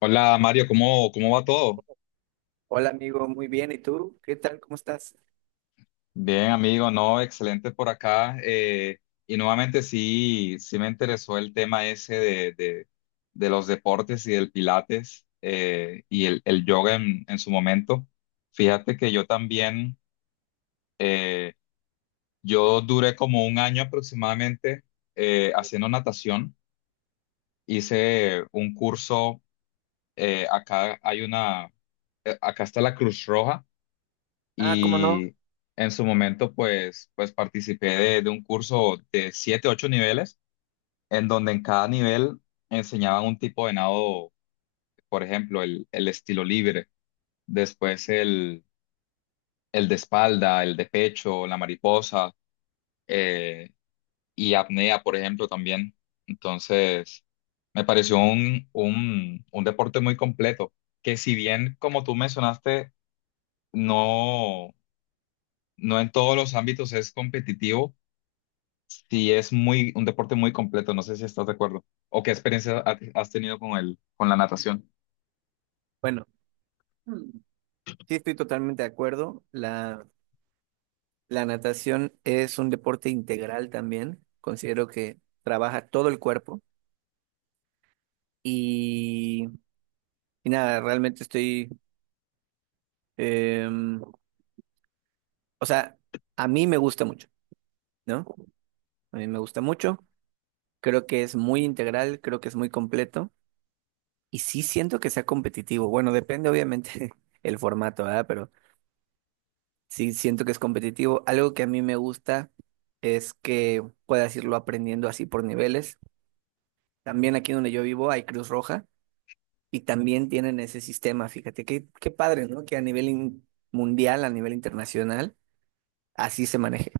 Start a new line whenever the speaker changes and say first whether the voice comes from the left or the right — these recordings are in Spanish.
left: Hola Mario, ¿cómo va todo?
right: Hola amigo, muy bien. ¿Y tú? ¿Qué tal? ¿Cómo estás?
left: Bien, amigo, no, excelente por acá. Y nuevamente sí, sí me interesó el tema ese de los deportes y del pilates, y el yoga en su momento. Fíjate que yo también, eh, yo duré como un año aproximadamente haciendo natación. Hice un curso, acá hay una, acá está la Cruz Roja
right: Ah, ¿cómo no?
left: y en su momento pues participé de un curso de siete, ocho niveles, en donde en cada nivel enseñaban un tipo de nado, por ejemplo, el estilo libre, después el de espalda, el de pecho, la mariposa, eh, y apnea, por ejemplo, también. Entonces, me pareció un deporte muy completo, que si bien, como tú mencionaste, no, no en todos los ámbitos es competitivo. Sí, es muy, un deporte muy completo, no sé si estás de acuerdo. ¿O qué experiencia has tenido con el, con la natación?
right: Bueno, mm, sí estoy totalmente de acuerdo. La natación es un deporte integral también. Considero que trabaja todo el cuerpo y, y nada, realmente estoy, em, o sea, a mí me gusta mucho, ¿no? A mí me gusta mucho. Creo que es muy integral, creo que es muy completo y sí siento que sea competitivo. Bueno, depende obviamente el formato, ¿verdad? Pero sí, siento que es competitivo. Algo que a mí me gusta es que puedas irlo aprendiendo así por niveles. También aquí donde yo vivo hay Cruz Roja y también tienen ese sistema. Fíjate, qué padre, ¿no? Que a nivel mundial, a nivel internacional, así se maneje.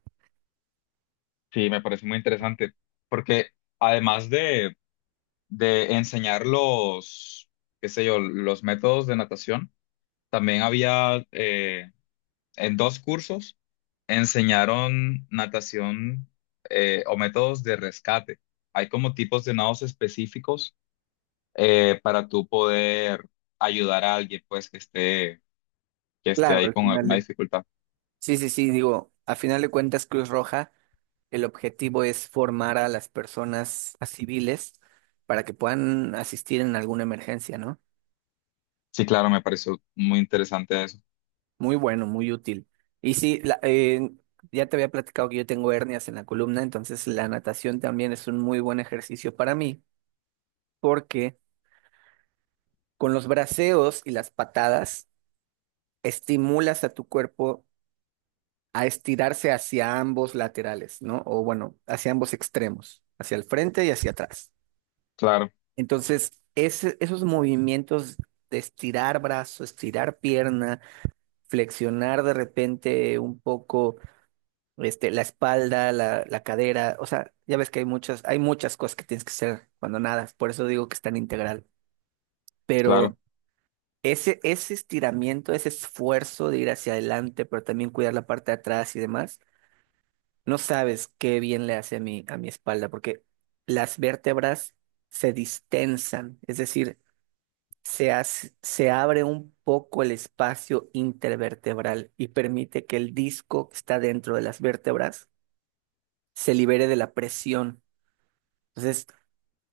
left: Sí, me parece muy interesante, porque además de enseñar los, qué sé yo, los métodos de natación, también había, en dos cursos enseñaron natación, o métodos de rescate. Hay como tipos de nados específicos, para tú poder ayudar a alguien pues que esté
right: Claro,
left: ahí
right: al
left: con
right: final
left: alguna
right: de...
left: dificultad.
right: Sí, digo, al final de cuentas Cruz Roja, el objetivo es formar a las personas, a civiles, para que puedan asistir en alguna emergencia, ¿no?
left: Sí, claro, me pareció muy interesante eso.
right: Muy bueno, muy útil. Y sí, ya te había platicado que yo tengo hernias en la columna, entonces la natación también es un muy buen ejercicio para mí, porque con los braceos y las patadas estimulas a tu cuerpo a estirarse hacia ambos laterales, ¿no? O bueno, hacia ambos extremos, hacia el frente y hacia atrás.
left: Claro,
right: Entonces, esos movimientos de estirar brazo, estirar pierna, flexionar de repente un poco este, la espalda, la cadera, o sea, ya ves que hay muchas cosas que tienes que hacer cuando nadas, por eso digo que es tan integral,
left: claro,
right: pero ese estiramiento, ese esfuerzo de ir hacia adelante, pero también cuidar la parte de atrás y demás, no sabes qué bien le hace a mi espalda, porque las vértebras se distensan, es decir, se abre un poco el espacio intervertebral y permite que el disco que está dentro de las vértebras se libere de la presión. Entonces,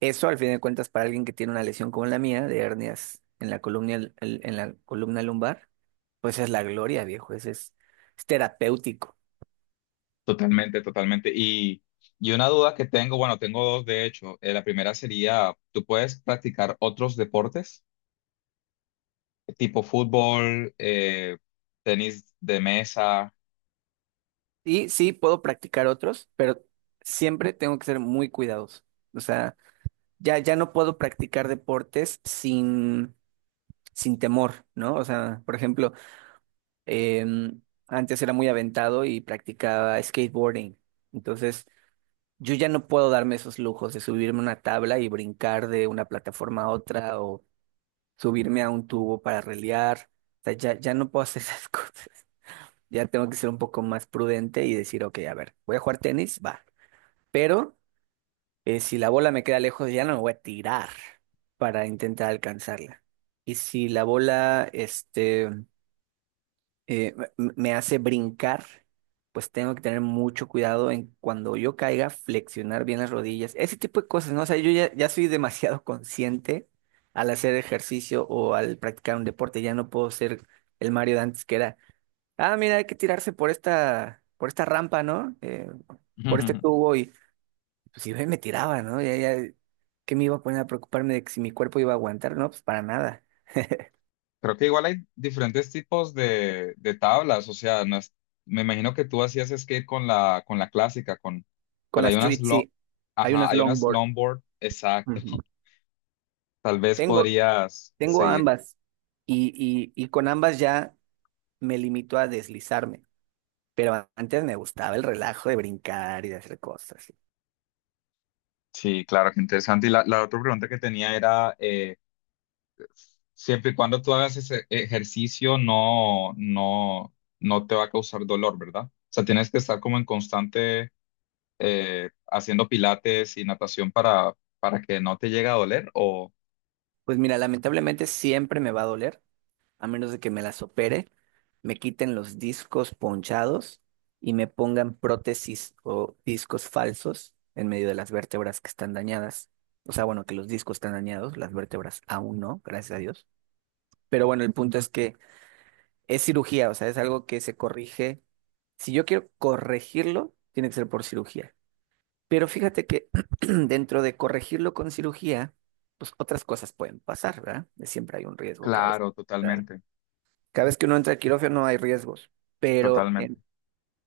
right: eso al fin de cuentas para alguien que tiene una lesión como la mía, de hernias en la columna, en la columna lumbar, pues es la gloria, viejo, ese es terapéutico.
left: totalmente, totalmente. Y una duda que tengo, bueno, tengo dos de hecho. La primera sería, ¿tú puedes practicar otros deportes? Tipo fútbol, tenis de mesa.
right: Y sí, puedo practicar otros, pero siempre tengo que ser muy cuidadoso. O sea, ya no puedo practicar deportes sin temor, ¿no? O sea, por ejemplo, em, antes era muy aventado y practicaba skateboarding. Entonces, yo ya no puedo darme esos lujos de subirme a una tabla y brincar de una plataforma a otra o subirme a un tubo para relear. O sea, ya no puedo hacer esas cosas. Ya tengo que ser un poco más prudente y decir, ok, a ver, voy a jugar tenis, va. Pero si la bola me queda lejos, ya no me voy a tirar para intentar alcanzarla. Y si la bola, me hace brincar, pues tengo que tener mucho cuidado en cuando yo caiga, flexionar bien las rodillas, ese tipo de cosas, ¿no? O sea, yo ya soy demasiado consciente al hacer ejercicio o al practicar un deporte, ya no puedo ser el Mario de antes que era, ah, mira, hay que tirarse por esta rampa, ¿no? Por este tubo y pues si me tiraba, ¿no? Ya, ¿Qué me iba a poner a preocuparme de que si mi cuerpo iba a aguantar? No, pues para nada.
left: Creo que igual hay diferentes tipos de tablas, o sea, no es- me imagino que tú hacías skate con la clásica, con,
right: Con
left: pero
right: la
left: hay unas,
right: street,
left: lo,
right: sí, hay
left: ajá,
right: unas
left: hay unas
right: longboard.
left: longboard, exacto.
right: Ujú.
left: Tal vez
right: Tengo,
left: podrías
right: Tengo
left: seguir.
right: ambas y con ambas ya me limito a deslizarme, pero antes me gustaba el relajo de brincar y de hacer cosas.
left: Sí, claro, qué interesante. Y la otra pregunta que tenía era, siempre y cuando tú hagas ese ejercicio, no, no, no te va a causar dolor, ¿verdad? O sea, tienes que estar como en constante, haciendo pilates y natación para que no te llegue a doler, o...
right: Pues mira, lamentablemente siempre me va a doler, a menos de que me las opere, me quiten los discos ponchados y me pongan prótesis o discos falsos en medio de las vértebras que están dañadas. O sea, bueno, que los discos están dañados, las vértebras aún no, gracias a Dios. Pero bueno, el punto es que es cirugía, o sea, es algo que se corrige. Si yo quiero corregirlo, tiene que ser por cirugía. Pero fíjate que dentro de corregirlo con cirugía, pues otras cosas pueden pasar, ¿verdad? Siempre hay un riesgo cada vez.
left: Claro,
right: ¿Verdad?
left: totalmente,
right: Cada vez que uno entra al quirófano hay riesgos, pero
left: totalmente.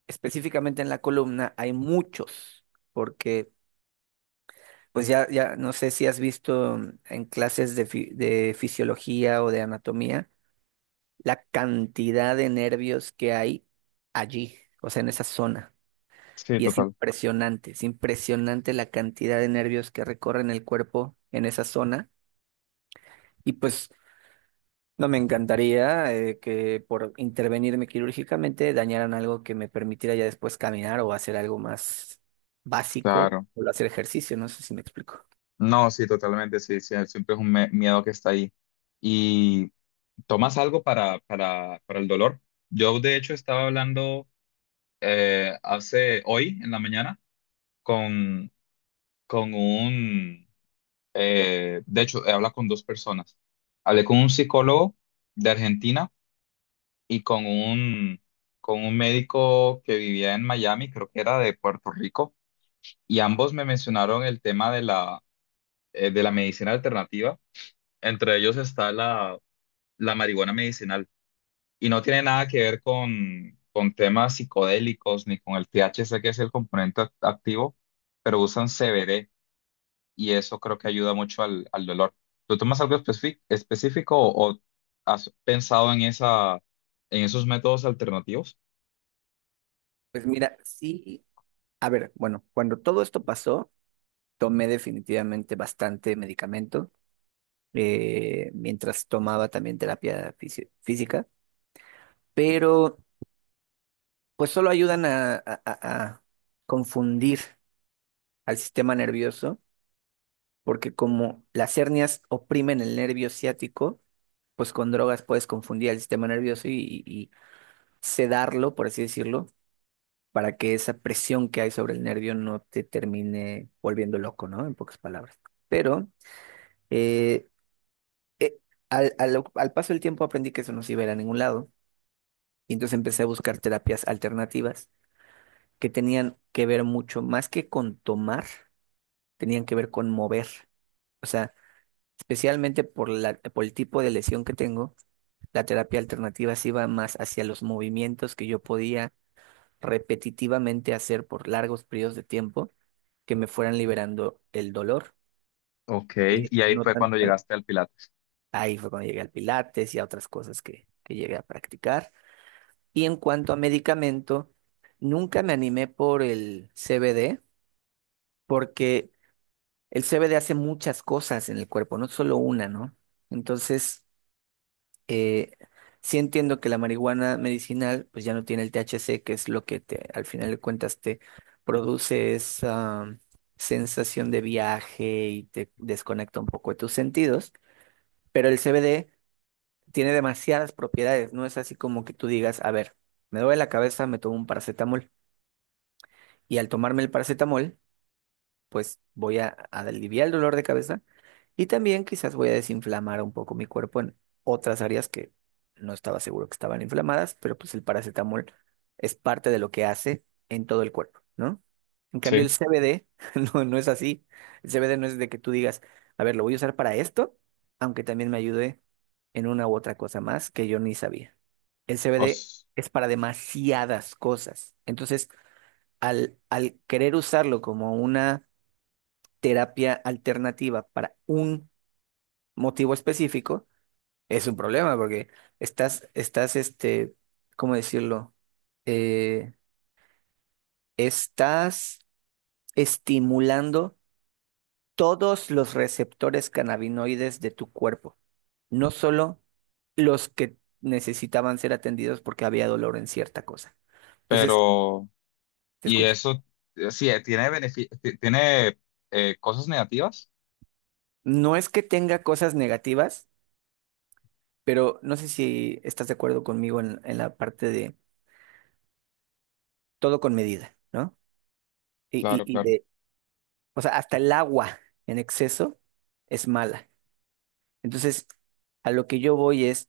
right: específicamente en la columna hay muchos, porque pues ya no sé si has visto, mm, en clases de, de fisiología o de anatomía la cantidad de nervios que hay allí, o sea, en esa zona.
left: Sí,
right: Y
left: total,
right: es impresionante la cantidad de nervios que recorren el cuerpo en esa zona. Y pues no me encantaría, que por intervenirme quirúrgicamente dañaran algo que me permitiera ya después caminar o hacer algo más básico
left: claro.
right: o hacer ejercicio, no sé si me explico.
left: No, sí, totalmente, sí, sí, siempre es un miedo que está ahí. ¿Y tomas algo para el dolor? Yo, de hecho, estaba hablando, hace hoy en la mañana con, con un, de hecho, he hablado con dos personas. Hablé con un psicólogo de Argentina y con un médico que vivía en Miami, creo que era de Puerto Rico, y ambos me mencionaron el tema de la medicina alternativa. Entre ellos está la, la marihuana medicinal. Y no tiene nada que ver con temas psicodélicos ni con el THC, que es el componente activo, pero usan CBD y eso creo que ayuda mucho al, al dolor. ¿Tú tomas algo específico o has pensado en esa, en esos métodos alternativos?
right: Pues mira, sí, a ver, bueno, cuando todo esto pasó, tomé definitivamente bastante medicamento, mientras tomaba también terapia física, pero pues solo ayudan a, a confundir al sistema nervioso, porque como las hernias oprimen el nervio ciático, pues con drogas puedes confundir al sistema nervioso y sedarlo, por así decirlo, para que esa presión que hay sobre el nervio no te termine volviendo loco, ¿no? En pocas palabras. Pero eh, eh, al paso del tiempo aprendí que eso no se iba a ir a ningún lado. Y entonces empecé a buscar terapias alternativas que tenían que ver mucho más que con tomar, tenían que ver con mover. O sea, especialmente por por el tipo de lesión que tengo, la terapia alternativa se iba más hacia los movimientos que yo podía repetitivamente hacer por largos periodos de tiempo que me fueran liberando el dolor.
left: Ok, y ahí
right: No
left: fue cuando
right: tanto.
left: llegaste al Pilates.
right: Ahí fue cuando llegué al Pilates y a otras cosas que llegué a practicar. Y en cuanto a medicamento, nunca me animé por el CBD porque el CBD hace muchas cosas en el cuerpo, no solo una, ¿no? Entonces, eh, sí entiendo que la marihuana medicinal pues ya no tiene el THC, que es lo que te, al final de cuentas, te produce esa, mm, sensación de viaje y te desconecta un poco de tus sentidos, pero el CBD tiene demasiadas propiedades, no es así como que tú digas, a ver, me duele la cabeza, me tomo un paracetamol y al tomarme el paracetamol pues voy a aliviar el dolor de cabeza y también quizás voy a desinflamar un poco mi cuerpo en otras áreas que no estaba seguro que estaban inflamadas, pero pues el paracetamol es parte de lo que hace en todo el cuerpo, ¿no? En cambio, el
left: Sí,
right: CBD no, no es así. El CBD no es de que tú digas, a ver, lo voy a usar para esto, aunque también me ayude en una u otra cosa más que yo ni sabía. El CBD
left: os-
right: es para demasiadas cosas. Entonces, al querer usarlo como una terapia alternativa para un motivo específico, es un problema porque estás, estás, este, ¿cómo decirlo? Eh, Estás estimulando todos los receptores cannabinoides de tu cuerpo, no solo los que necesitaban ser atendidos porque había dolor en cierta cosa. Entonces,
left: pero,
right: te
left: y
right: escucho.
left: eso, sí, tiene tiene, cosas negativas.
right: No es que tenga cosas negativas, pero no sé si estás de acuerdo conmigo en la parte de todo con medida, ¿no? Y, y,
left: Claro,
right: y
left: claro.
right: de, o sea, hasta el agua en exceso es mala. Entonces, a lo que yo voy es,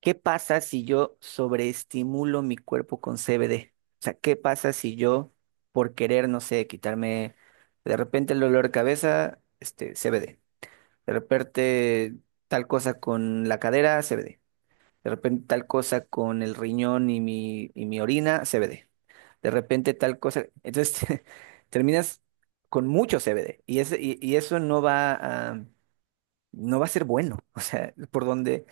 right: ¿qué pasa si yo sobreestimulo mi cuerpo con CBD? O sea, ¿qué pasa si yo, por querer, no sé, quitarme de repente el dolor de cabeza, este, CBD? De repente tal cosa con la cadera, CBD. De repente tal cosa con el riñón y mi orina, CBD. De repente tal cosa. Entonces terminas con mucho CBD y, eso no va a, no va a ser bueno. O sea,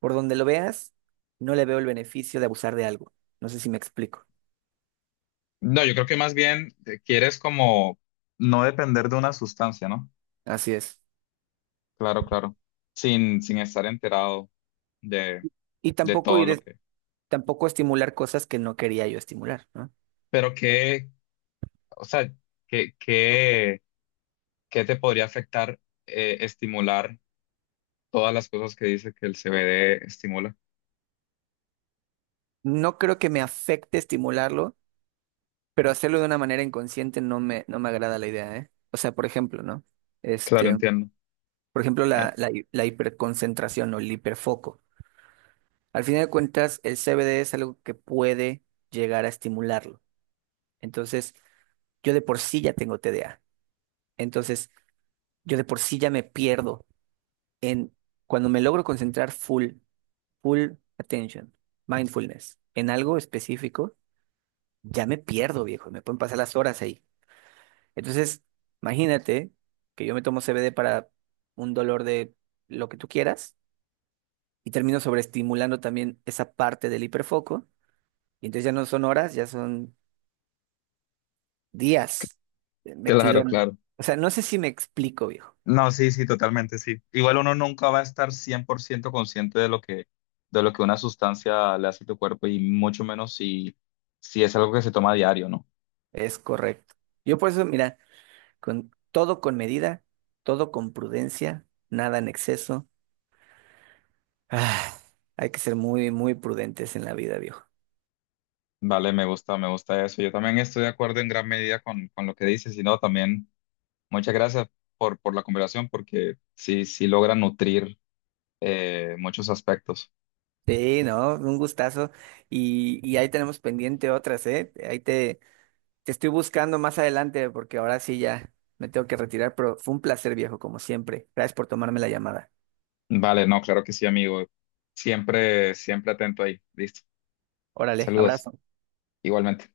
right: por donde lo veas, no le veo el beneficio de abusar de algo. No sé si me explico.
left: No, yo creo que más bien, quieres como no depender de una sustancia, ¿no?
right: Así es.
left: Claro, claro. Sin, sin estar enterado de,
right: Y
left: de
right: tampoco
left: todo lo
right: ir,
left: que...
right: tampoco estimular cosas que no quería yo estimular, ¿no?
left: Pero qué, o sea, qué, qué, qué te podría afectar, estimular todas las cosas que dice que el CBD estimula.
right: No creo que me afecte estimularlo, pero hacerlo de una manera inconsciente no me, no me agrada la idea, ¿eh? O sea, por ejemplo, ¿no?
left: Claro,
right: Este,
left: entiendo.
right: por ejemplo,
left: Eh,
right: la hiperconcentración o el hiperfoco. Al final de cuentas, el CBD es algo que puede llegar a estimularlo. Entonces, yo de por sí ya tengo TDA. Entonces, yo de por sí ya me pierdo en cuando me logro concentrar full, full attention, mindfulness, en algo específico, ya me pierdo, viejo. Me pueden pasar las horas ahí. Entonces, imagínate que yo me tomo CBD para un dolor de lo que tú quieras y termino sobreestimulando también esa parte del hiperfoco. Y entonces ya no son horas, ya son días, metido
left: claro,
right: en...
left: claro.
right: O sea, no sé si me explico, viejo.
left: No, sí, sí, totalmente, sí. Igual uno nunca va a estar 100% consciente de lo que una sustancia le hace a tu cuerpo y mucho menos si, si es algo que se toma a diario, ¿no?
right: Es correcto. Yo por eso, mira, con todo con medida, todo con prudencia, nada en exceso. Ah, hay que ser muy prudentes en la vida, viejo.
left: Vale, me gusta eso. Yo también estoy de acuerdo en gran medida con lo que dices y no, también muchas gracias por la conversación porque sí, sí logra nutrir, muchos aspectos.
right: Sí, no, un gustazo. Y ahí tenemos pendiente otras, ¿eh? Ahí te... Te estoy buscando más adelante porque ahora sí ya me tengo que retirar, pero fue un placer, viejo, como siempre. Gracias por tomarme la llamada.
left: Vale, no, claro que sí, amigo. Siempre, siempre atento ahí. Listo.
right: Órale,
left: Saludos,
right: abrazo.
left: igualmente.